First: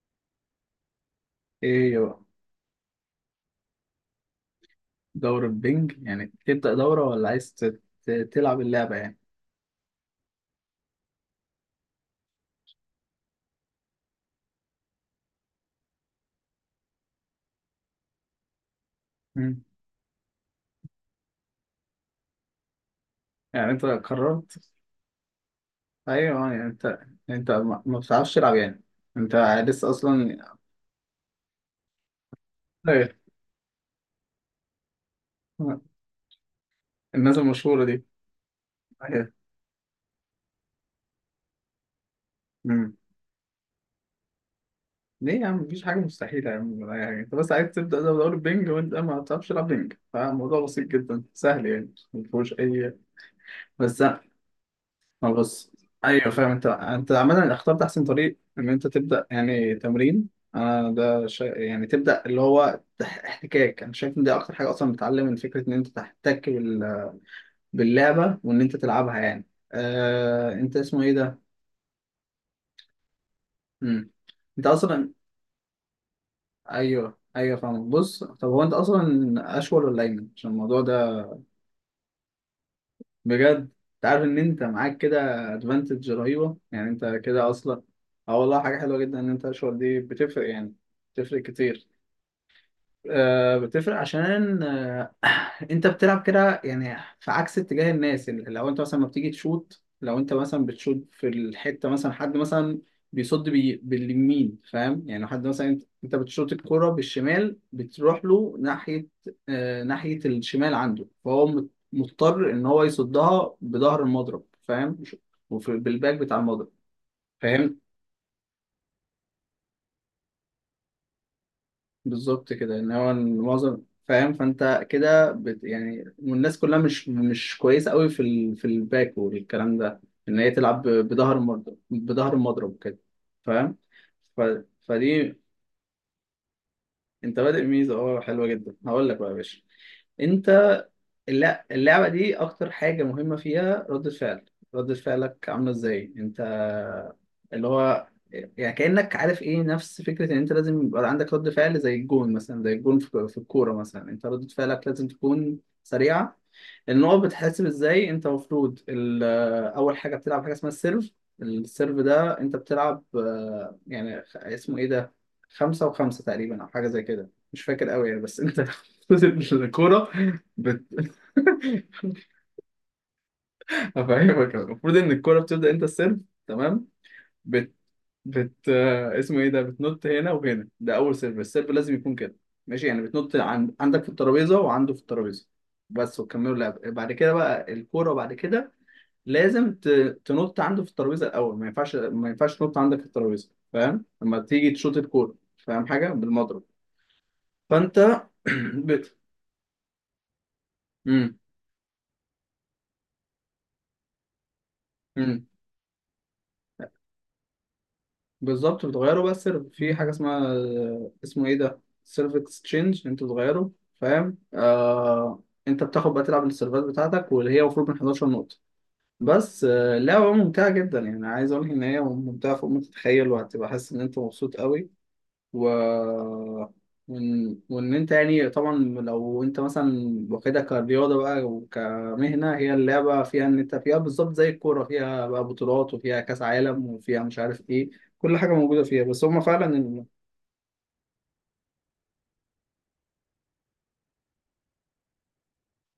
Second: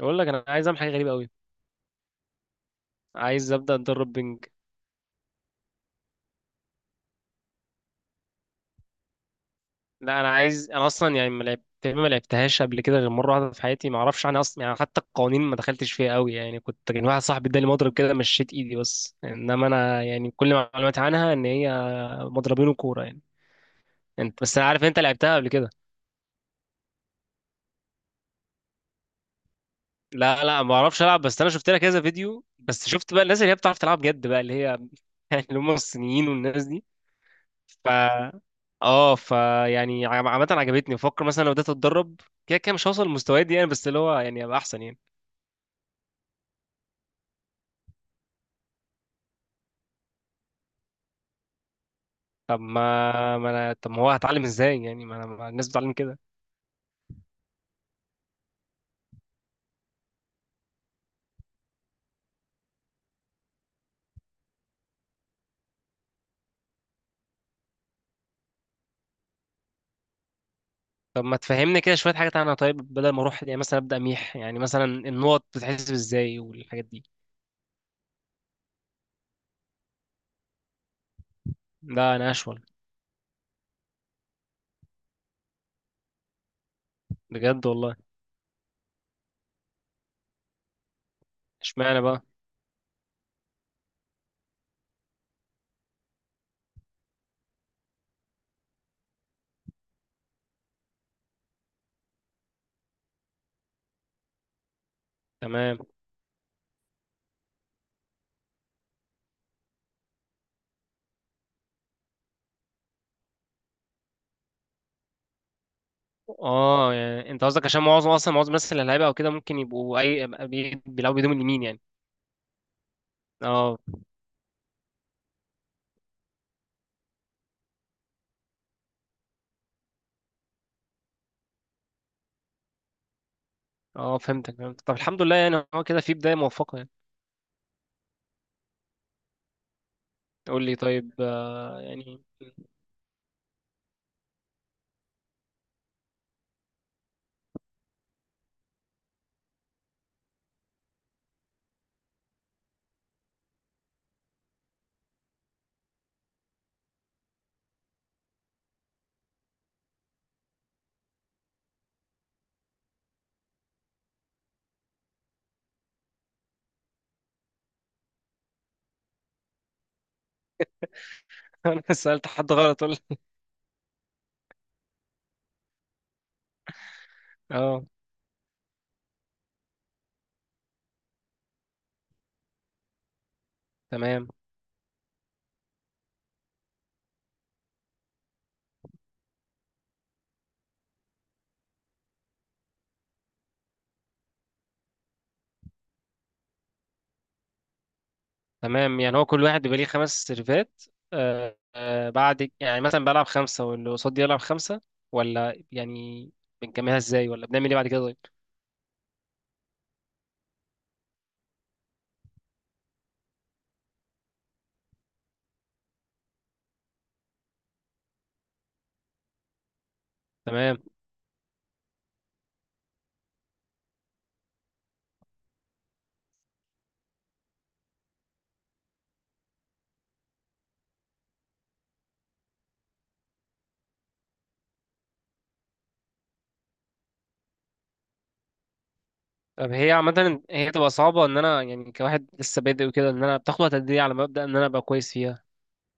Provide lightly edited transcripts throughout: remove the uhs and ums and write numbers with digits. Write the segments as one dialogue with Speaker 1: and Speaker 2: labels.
Speaker 1: اقول لك، انا عايز اعمل حاجه غريبه قوي.
Speaker 2: ايه يا بقى
Speaker 1: عايز ابدا اتدرب بنج.
Speaker 2: دورة بينج تبدأ دورة ولا عايز تلعب اللعبة يعني.
Speaker 1: لا، انا اصلا يعني ما لعبتهاش قبل كده غير مره واحده في حياتي. ما اعرفش عنها اصلا يعني، حتى القوانين ما دخلتش فيها قوي يعني. كان واحد صاحبي اداني مضرب كده مشيت ايدي بس،
Speaker 2: مم.
Speaker 1: انما انا يعني كل معلوماتي عنها ان هي مضربين وكوره يعني.
Speaker 2: يعني انت
Speaker 1: انت
Speaker 2: قررت؟
Speaker 1: بس، انا عارف انت لعبتها قبل كده.
Speaker 2: ايوه يعني انت، انت ما بتعرفش تلعب يعني؟ انت لسه
Speaker 1: لا
Speaker 2: اصلا؟
Speaker 1: لا، ما اعرفش العب، بس انا شفت لها كذا فيديو، بس
Speaker 2: ايوه.
Speaker 1: شفت بقى الناس اللي هي بتعرف تلعب جد بقى، اللي هي اللي هم الصينيين والناس.
Speaker 2: الناس المشهورة
Speaker 1: ف
Speaker 2: دي.
Speaker 1: اه ف
Speaker 2: ايوه.
Speaker 1: يعني عامة عجبتني، بفكر مثلا لو بدأت اتدرب كده. كده مش
Speaker 2: مم.
Speaker 1: هوصل للمستويات دي يعني، بس اللي هو يعني ابقى احسن يعني.
Speaker 2: ليه يا عم؟ مفيش حاجة مستحيلة يا عم ولا أي حاجة. انت بس عايز تبدأ دورة بينج وانت ما بتعرفش تلعب بينج، فالموضوع بسيط جدا سهل يعني مفيهوش اي.
Speaker 1: طب ما
Speaker 2: بس،
Speaker 1: هو هتعلم ازاي يعني،
Speaker 2: ما
Speaker 1: ما الناس
Speaker 2: بص،
Speaker 1: بتتعلم كده.
Speaker 2: ايوه فاهم، انت انت عمال اخترت احسن طريق ان انت تبدا يعني تمرين. انا يعني تبدا اللي هو احتكاك. انا شايف ان دي اكتر حاجه اصلا بتعلم، من فكره ان انت تحتك باللعبه وان انت تلعبها يعني. انت اسمه ايه
Speaker 1: طب ما
Speaker 2: ده؟
Speaker 1: تفهمني كده شوية حاجات عنها طيب، بدل ما اروح يعني مثلا ابدأ
Speaker 2: مم.
Speaker 1: ميح، يعني
Speaker 2: انت
Speaker 1: مثلا
Speaker 2: اصلا؟
Speaker 1: النقط بتتحسب ازاي والحاجات دي.
Speaker 2: ايوه فاهم. بص، طب هو انت اصلا اشول ولا ايمن عشان الموضوع ده؟
Speaker 1: لا انا اشول.
Speaker 2: بجد؟ انت عارف ان انت معاك كده ادفانتج رهيبه يعني، انت كده
Speaker 1: بجد
Speaker 2: اصلا.
Speaker 1: والله.
Speaker 2: اه والله حاجه حلوه جدا ان انت الاشهر دي بتفرق يعني، بتفرق كتير.
Speaker 1: اشمعنى بقى؟
Speaker 2: آه بتفرق عشان انت بتلعب كده يعني في عكس اتجاه الناس. يعني لو انت مثلا ما بتيجي تشوت، لو انت مثلا بتشوت في الحته، مثلا حد مثلا بيصد باليمين فاهم يعني؟ لو حد مثلا،
Speaker 1: تمام.
Speaker 2: انت بتشوت الكره بالشمال، بتروح له ناحيه، آه ناحيه الشمال عنده، فهو مضطر ان هو يصدها بظهر المضرب فاهم؟ وفي بالباك بتاع المضرب.
Speaker 1: اه يعني انت قصدك
Speaker 2: فهمت؟
Speaker 1: عشان معظم اصلا، الناس اللي هيلعبها او كده ممكن يبقوا بيلعبوا بيدوم اليمين يعني.
Speaker 2: بالظبط كده، ان هو
Speaker 1: اه
Speaker 2: معظم. فاهم؟ فانت كده يعني، والناس كلها مش كويسه قوي في الباك والكلام ده، ان هي تلعب بظهر المضرب، بظهر المضرب كده. فاهم؟
Speaker 1: اه،
Speaker 2: ف...
Speaker 1: فهمتك. طب الحمد
Speaker 2: فدي،
Speaker 1: لله يعني، هو كده في بداية موفقة يعني.
Speaker 2: انت بادئ ميزه اه حلوه جدا. هقول لك بقى يا باشا،
Speaker 1: قول
Speaker 2: انت
Speaker 1: لي طيب
Speaker 2: لا،
Speaker 1: آه
Speaker 2: اللعبة
Speaker 1: يعني.
Speaker 2: دي أكتر حاجة مهمة فيها ردة فعل. ردة فعلك عاملة إزاي أنت؟ اللي هو يعني كأنك عارف إيه، نفس فكرة إن أنت لازم يبقى عندك رد فعل زي الجون مثلا، زي الجون في الكورة مثلا، أنت ردة فعلك لازم تكون سريعة. النقط بتحسب ازاي؟ انت المفروض اول حاجه بتلعب حاجه اسمها السيرف. السيرف ده انت بتلعب آه، يعني اسمه ايه ده، خمسة وخمسة تقريبا او حاجه زي كده، مش فاكر قوي يعني، بس انت المفروض الكوره بت...
Speaker 1: انا سألت حد غلط ولا؟
Speaker 2: هفهمك. المفروض ان الكوره بتبدا، انت السيرف، تمام، بت...
Speaker 1: اه
Speaker 2: بت آه، اسمه ايه ده، بتنط هنا وهنا، ده اول سيرف. السيرف لازم يكون كده، ماشي؟ يعني بتنط عندك في
Speaker 1: تمام.
Speaker 2: الترابيزه وعنده في الترابيزه بس، وكملوا لعب بعد كده. بقى الكوره بعد كده لازم تنط عنده في الترابيزه الاول، ما ينفعش، ما ينفعش تنط عندك في الترابيزه. فاهم؟ لما تيجي تشوط الكوره، فاهم، حاجه بالمضرب، فانت
Speaker 1: تمام
Speaker 2: بت.
Speaker 1: يعني هو كل واحد بيبقى ليه خمس سيرفات؟
Speaker 2: امم.
Speaker 1: آه آه، بعد يعني مثلا بلعب خمسة واللي قصادي يلعب خمسة،
Speaker 2: امم.
Speaker 1: ولا يعني بنكملها ازاي، ولا بنعمل ايه بعد كده طيب؟
Speaker 2: بالظبط، بتغيره بقى السيرف في حاجه اسمها، اسمه ايه ده، سيرف اكسشينج، انت بتغيره فاهم. آه... انت بتاخد بقى تلعب السيرفات بتاعتك واللي هي المفروض من 11 نقطه بس. آه، اللعبة ممتعة
Speaker 1: تمام.
Speaker 2: جدا يعني. عايز اقول لك ان هي ممتعة فوق ما تتخيل، وهتبقى حاسس ان انت مبسوط قوي. و وإن أنت يعني طبعا، لو أنت مثلا واخدها كرياضة بقى وكمهنة، هي اللعبة فيها، إن أنت فيها بالظبط زي الكورة، فيها بقى بطولات وفيها كأس عالم وفيها مش عارف إيه، كل حاجة موجودة فيها، بس هما
Speaker 1: طب هي
Speaker 2: فعلا
Speaker 1: عامة هي تبقى صعبة ان انا يعني كواحد لسه بادئ وكده، ان انا بتاخد وقت قد ايه على ما ابدأ ان انا ابقى كويس فيها؟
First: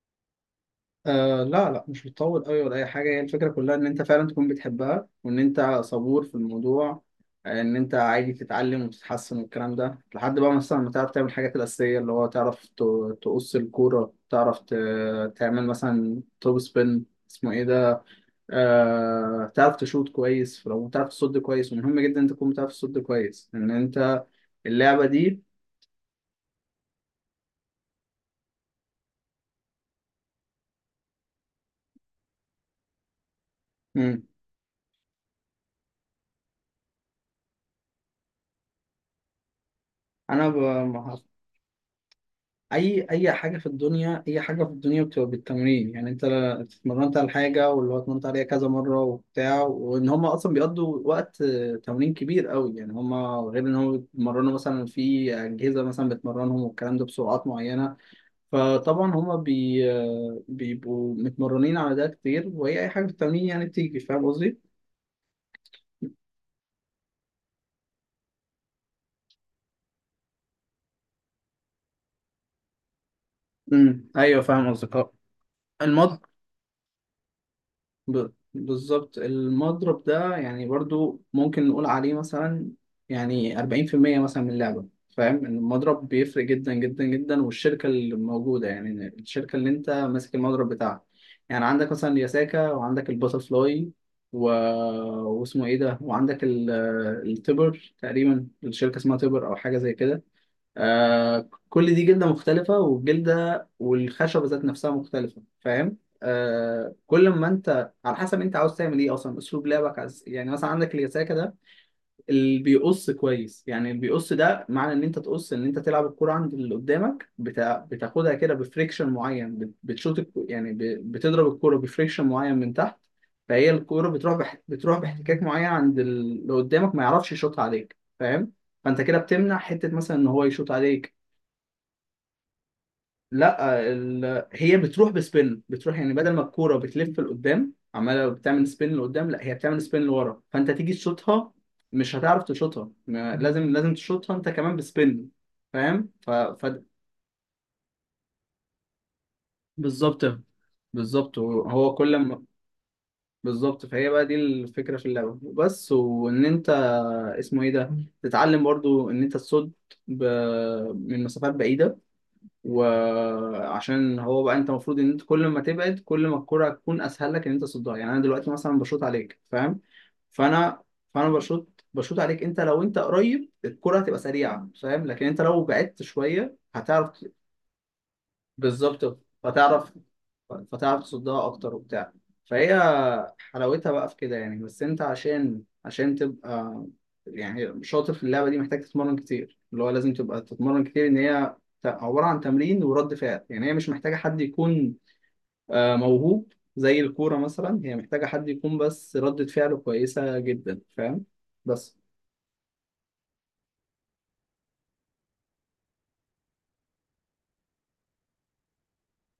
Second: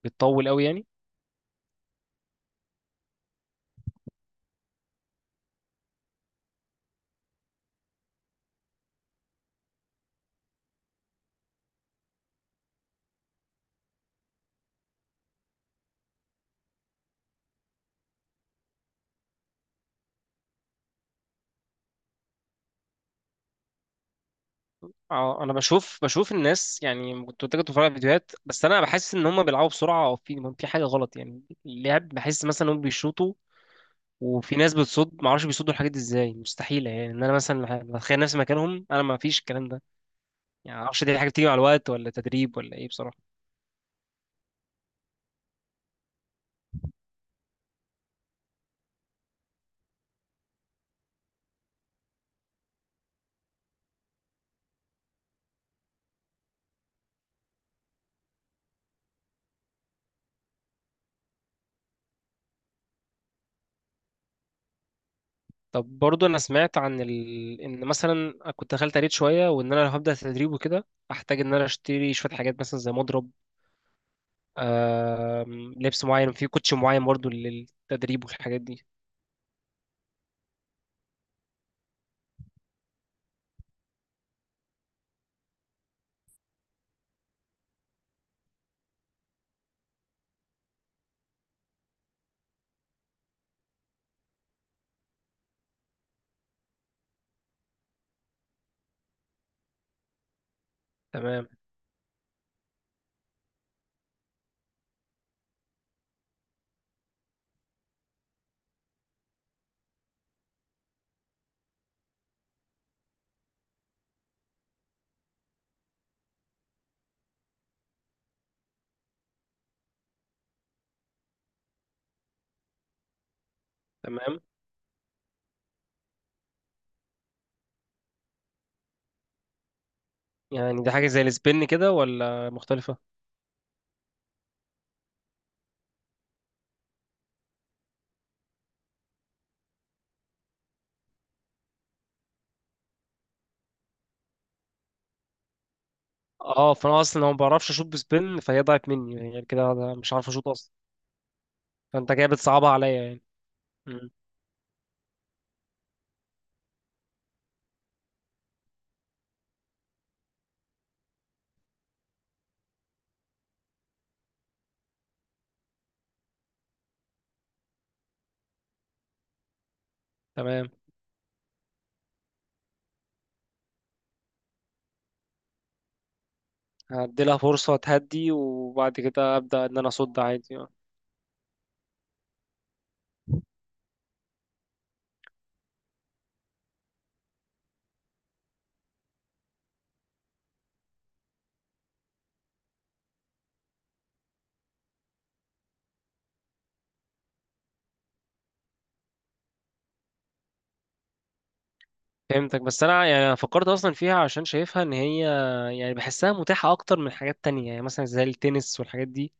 Speaker 1: بتطول قوي يعني؟
Speaker 2: آه. لا مش بتطول قوي ولا اي حاجه. هي الفكره كلها ان انت فعلا تكون بتحبها، وان انت صبور في الموضوع آه، ان انت عادي تتعلم وتتحسن والكلام ده، لحد بقى مثلا ما تعرف تعمل الحاجات الاساسيه، اللي هو تعرف تقص الكوره، تعرف تعمل مثلا توب سبين، اسمه ايه ده، آه تعرف تشوط كويس، لو تعرف تصد كويس. ومهم جدا انت تكون بتعرف تصد كويس، ان انت اللعبه دي.
Speaker 1: اه انا بشوف الناس يعني، كنت بتفرج على فيديوهات، بس انا بحس ان هم بيلعبوا بسرعه او في حاجه غلط يعني، اللعب بحس مثلا هم بيشوطوا،
Speaker 2: مم.
Speaker 1: وفي ناس بتصد ما اعرفش بيصدوا الحاجات دي ازاي، مستحيله يعني ان انا مثلا بتخيل نفسي مكانهم، انا ما فيش الكلام ده
Speaker 2: انا ب...
Speaker 1: يعني. ما اعرفش دي حاجه بتيجي مع الوقت ولا تدريب ولا ايه
Speaker 2: اي
Speaker 1: بصراحه؟
Speaker 2: اي حاجه في الدنيا، اي حاجه في الدنيا بتبقى بالتمرين يعني. انت اتمرنت على حاجه، واللي هو اتمرنت عليها كذا مره وبتاع، وان هم اصلا بيقضوا وقت آه، تمرين كبير قوي يعني هم، غير ان هم بيتمرنوا مثلا في اجهزه مثلا بتمرنهم والكلام ده بسرعات معينه. فطبعا هم بي آه، بيبقوا متمرنين على ده كتير. وهي اي حاجه في التمرين يعني بتيجي. فاهم قصدي؟
Speaker 1: طب برضو انا سمعت عن ان مثلا كنت دخلت قريت شويه، وان انا لو هبدا تدريب وكده احتاج ان انا اشتري شويه حاجات مثلا زي مضرب.
Speaker 2: امم، ايوه فاهم قصدك آه.
Speaker 1: لبس
Speaker 2: المط
Speaker 1: معين، في كوتش معين برضو للتدريب
Speaker 2: ب-
Speaker 1: والحاجات دي.
Speaker 2: بالظبط، المضرب ده يعني برضو ممكن نقول عليه مثلا يعني 40% مثلا من اللعبة. فاهم؟ المضرب بيفرق جدا جدا جدا، والشركة اللي موجودة، يعني الشركة اللي انت ماسك المضرب بتاعها، يعني عندك مثلا ياساكا، وعندك الباتر فلاي و... واسمه ايه ده، وعندك التبر تقريبا، الشركة اسمها تبر او حاجة زي كده. آه
Speaker 1: تمام.
Speaker 2: كل دي جلدة مختلفة، والجلدة والخشبة ذات نفسها مختلفة. فاهم؟ آه كل ما انت، على حسب انت عاوز تعمل ايه اصلا، اسلوب لعبك عايز إيه. يعني مثلا عندك اليساكا ده اللي بيقص كويس، يعني اللي بيقص ده معنى ان انت تقص، ان انت تلعب الكرة عند اللي قدامك، بتاخدها كده بفريكشن معين، يعني بتضرب الكرة بفريكشن معين من تحت، فهي الكرة
Speaker 1: تمام
Speaker 2: بتروح باحتكاك معين عند اللي قدامك، ما يعرفش يشوطها عليك. فاهم؟ فانت كده بتمنع حتة مثلا ان هو يشوط
Speaker 1: يعني دي حاجة
Speaker 2: عليك.
Speaker 1: زي السبن كده ولا مختلفة؟
Speaker 2: لا هي بتروح بسبين، بتروح يعني بدل ما الكوره بتلف لقدام عماله بتعمل سبين لقدام، لا هي بتعمل سبين لورا، فانت تيجي تشوطها مش هتعرف تشوطها، لازم تشوطها انت كمان بسبين. فاهم؟
Speaker 1: اه فانا اصلا ما بعرفش اشوط بسبن، فهي ضاعت مني يعني، غير كده أنا مش
Speaker 2: بالظبط،
Speaker 1: عارف اشوط اصلا.
Speaker 2: بالظبط، هو
Speaker 1: فانت
Speaker 2: كل
Speaker 1: كده
Speaker 2: ما،
Speaker 1: بتصعبها عليا يعني.
Speaker 2: بالظبط. فهي
Speaker 1: مم.
Speaker 2: بقى دي الفكره في اللعبه بس، وان انت، اسمه ايه ده، تتعلم برضو ان انت تصد ب... من مسافات بعيده. وعشان هو بقى انت المفروض ان انت، كل ما تبعد كل ما الكرة تكون اسهل لك ان انت تصدها. يعني انا دلوقتي مثلا بشوط عليك فاهم،
Speaker 1: تمام.
Speaker 2: فانا فانا بشوط عليك، انت لو انت قريب الكرة هتبقى سريعة فاهم، لكن انت لو بعدت شوية هتعرف.
Speaker 1: هدي لها فرصة تهدي وبعد
Speaker 2: بالظبط،
Speaker 1: كده ابدا ان انا اصد عادي اه.
Speaker 2: فتعرف تصدها اكتر وبتاع. فهي حلاوتها بقى في كده يعني. بس انت عشان، عشان تبقى يعني شاطر في اللعبه دي، محتاج تتمرن كتير، اللي هو لازم تبقى تتمرن كتير، ان هي عباره عن تمرين ورد فعل. يعني هي مش محتاجه حد يكون آه، موهوب زي الكوره مثلا. هي محتاجه حد يكون بس ردة فعله كويسه جدا. فاهم؟ بس
Speaker 1: فهمتك، بس انا يعني، أنا فكرت اصلا فيها عشان شايفها ان هي يعني بحسها متاحة اكتر من حاجات تانية يعني، مثلا زي التنس والحاجات دي.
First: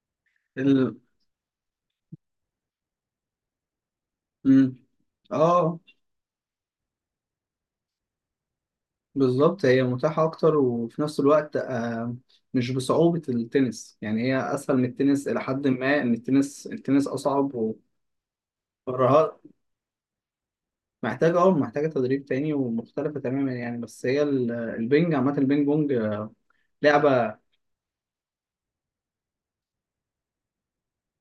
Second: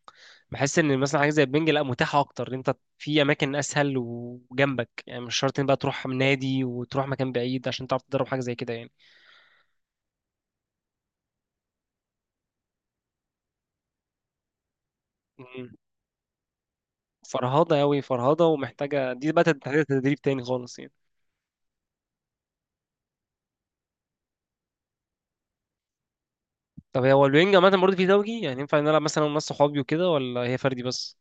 Speaker 1: بحس
Speaker 2: ال...
Speaker 1: ان مثلا حاجه زي البنج، لا متاحه اكتر، انت في اماكن اسهل
Speaker 2: مم.
Speaker 1: وجنبك يعني، مش شرط ان بقى
Speaker 2: اه
Speaker 1: تروح من نادي وتروح مكان بعيد عشان تعرف تدرب حاجه زي كده يعني.
Speaker 2: بالظبط، هي متاحة أكتر، وفي نفس الوقت آه، مش بصعوبة التنس يعني. هي أسهل من التنس إلى حد
Speaker 1: مم.
Speaker 2: ما، إن التنس، التنس أصعب
Speaker 1: فرهضه قوي فرهضه، ومحتاجه،
Speaker 2: ومهارات،
Speaker 1: دي بقى محتاجه تدريب تاني خالص يعني.
Speaker 2: محتاجة أه محتاجة تدريب تاني ومختلفة تماما يعني. بس هي البينج عامة، البينج بونج آه،
Speaker 1: طب هو
Speaker 2: لعبة.
Speaker 1: البنج عامه برضه في زوجي يعني، ينفع نلعب مثلا ناس صحابي وكده، ولا هي فردي بس؟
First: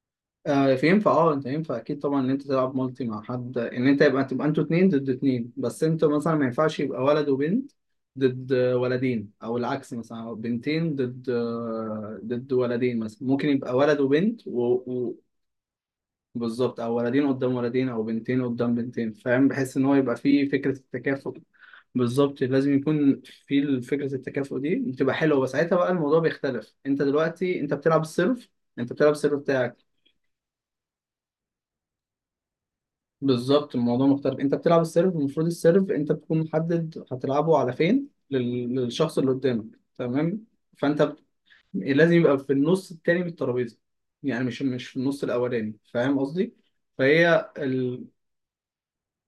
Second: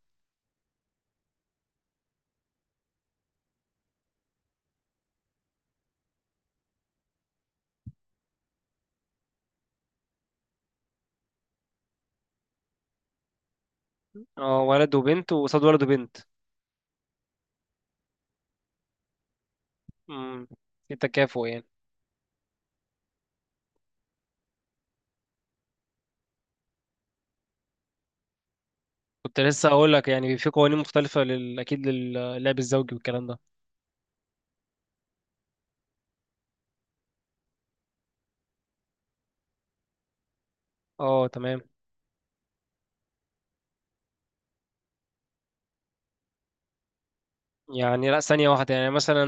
Speaker 2: آه، فينفع، اه انت ينفع اكيد طبعا ان انت تلعب مالتي مع حد، ان انت يبقى، تبقى انتوا اتنين ضد اتنين. بس انتوا مثلا ما ينفعش يبقى ولد وبنت ضد ولدين، او العكس مثلا، أو بنتين ضد آه، ضد ولدين مثلا. ممكن يبقى ولد وبنت
Speaker 1: اه، ولد وبنت وقصاد ولد وبنت.
Speaker 2: بالظبط، او ولدين قدام ولدين، او بنتين قدام بنتين. فاهم؟ بحيث ان هو يبقى
Speaker 1: امم.
Speaker 2: فيه فكرة
Speaker 1: في
Speaker 2: التكافؤ.
Speaker 1: تكافؤ يعني.
Speaker 2: بالظبط، لازم يكون في فكرة التكافؤ دي، بتبقى حلوة. بس ساعتها بقى الموضوع بيختلف، انت دلوقتي انت بتلعب السيرف، انت بتلعب السيرف
Speaker 1: كنت لسه
Speaker 2: بتاعك.
Speaker 1: اقول لك يعني في قوانين مختلفه اكيد للعب الزوجي والكلام ده.
Speaker 2: بالظبط، الموضوع مختلف. انت بتلعب السيرف، المفروض السيرف انت بتكون محدد هتلعبه على فين، للشخص اللي قدامك، تمام؟ فانت ب-
Speaker 1: اه تمام.
Speaker 2: لازم يبقى في النص التاني من الترابيزه، يعني مش في النص الاولاني فاهم قصدي. فهي ال...
Speaker 1: يعني لا ثانية واحدة، يعني مثلا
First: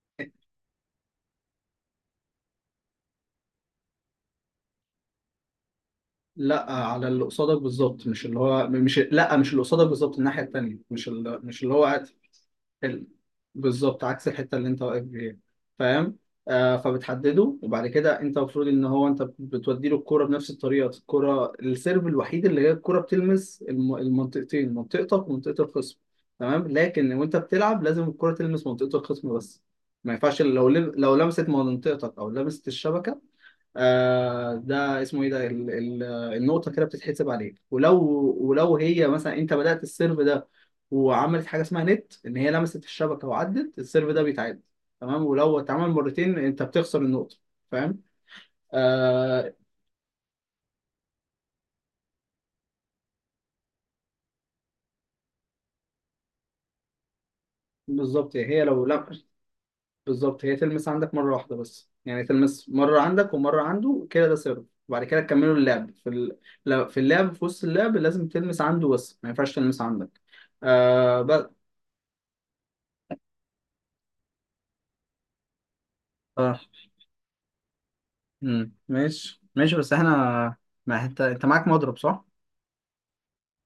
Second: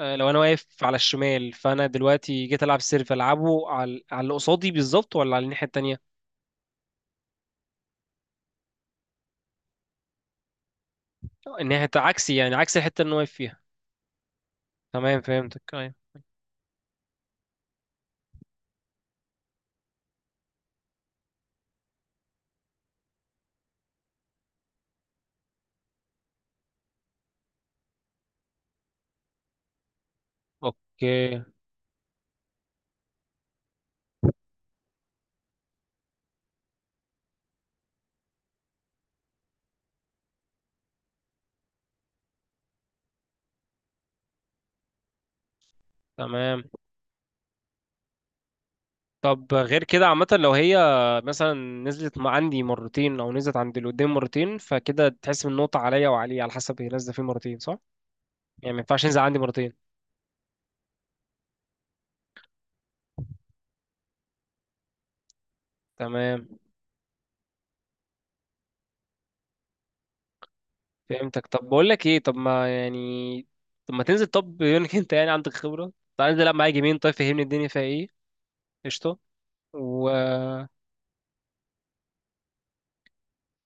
Speaker 1: آه، لو أنا واقف على الشمال فأنا دلوقتي جيت ألعب سيرف ألعبه على اللي قصادي بالظبط، ولا على الناحية التانية؟
Speaker 2: لا على اللي قصادك بالظبط، مش اللي قصادك بالظبط، الناحيه التانيه، مش ال... مش اللي
Speaker 1: الناحية
Speaker 2: هو
Speaker 1: عكسي يعني، عكس الحتة
Speaker 2: ال-
Speaker 1: اللي أنا واقف فيها.
Speaker 2: بالظبط عكس الحته اللي انت واقف
Speaker 1: تمام
Speaker 2: فيها.
Speaker 1: فهمتك أيوة.
Speaker 2: فاهم؟ آه فبتحدده، وبعد كده انت المفروض ان هو انت بتودي له الكوره بنفس الطريقه. الكوره السيرف الوحيد اللي هي الكوره بتلمس المنطقتين، منطقتك ومنطقه الخصم، تمام. لكن وانت بتلعب لازم الكوره تلمس منطقه الخصم بس، ما ينفعش لو لو
Speaker 1: أوكي.
Speaker 2: لمست منطقتك او لمست الشبكه. آه ده اسمه ايه ده، ال ال النقطة كده بتتحسب عليك. ولو، ولو هي مثلا انت بدأت السيرف ده وعملت حاجة اسمها نت، ان هي لمست الشبكة، وعدت، السيرف ده بيتعاد تمام. ولو اتعمل مرتين انت
Speaker 1: تمام.
Speaker 2: بتخسر النقطة. فاهم؟ آه.
Speaker 1: طب غير كده عامة، لو هي مثلا نزلت مع عندي مرتين أو نزلت عند اللي قدام مرتين، فكده تحسب النقطة عليا وعليه على حسب هي نازلة فيه مرتين صح؟
Speaker 2: بالظبط، هي
Speaker 1: يعني ما
Speaker 2: لو
Speaker 1: ينفعش
Speaker 2: لا،
Speaker 1: ينزل عندي مرتين.
Speaker 2: بالظبط هي تلمس عندك مرة واحدة بس، يعني تلمس مرة عندك ومرة عنده كده، ده سيرف. وبعد كده تكملوا اللعب في ال...
Speaker 1: تمام
Speaker 2: لا- في اللعب في وسط اللعب لازم تلمس عنده بس، ما ينفعش تلمس عندك آه بس.
Speaker 1: فهمتك. طب بقول لك ايه، طب ما يعني طب ما تنزل، طب بما انك انت يعني عندك خبره، تعال انزل العب
Speaker 2: اه،
Speaker 1: معايا جيمين، طيب فهمني الدنيا فيها ايه.
Speaker 2: امم،
Speaker 1: قشطه.
Speaker 2: ماشي ماشي. بس
Speaker 1: و
Speaker 2: احنا، ما انت، انت معاك مضرب صح؟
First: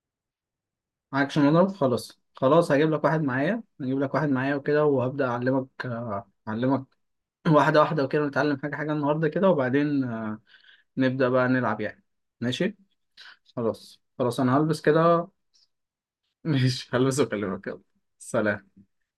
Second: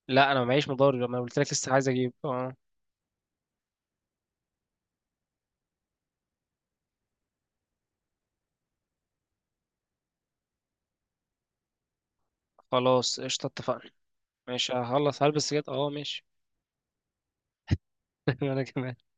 Speaker 1: لا انا ما معيش مضارب، انا
Speaker 2: معاكش
Speaker 1: قلت لك
Speaker 2: مضرب،
Speaker 1: لسه عايز اجيب
Speaker 2: خلاص
Speaker 1: اه.
Speaker 2: خلاص هجيب لك واحد معايا، هجيب لك واحد معايا وكده، وهبدأ أعلمك آه، أعلمك واحدة واحدة وكده، نتعلم حاجة حاجة النهاردة كده، وبعدين آه، نبدأ بقى نلعب يعني. ماشي،
Speaker 1: خلاص قشطه، اتفقنا.
Speaker 2: خلاص خلاص أنا
Speaker 1: ماشي
Speaker 2: هلبس
Speaker 1: هخلص
Speaker 2: كده.
Speaker 1: هلبس كده اه ماشي.
Speaker 2: ماشي هلبس وأكلمك يلا.
Speaker 1: انا
Speaker 2: سلام.
Speaker 1: كمان.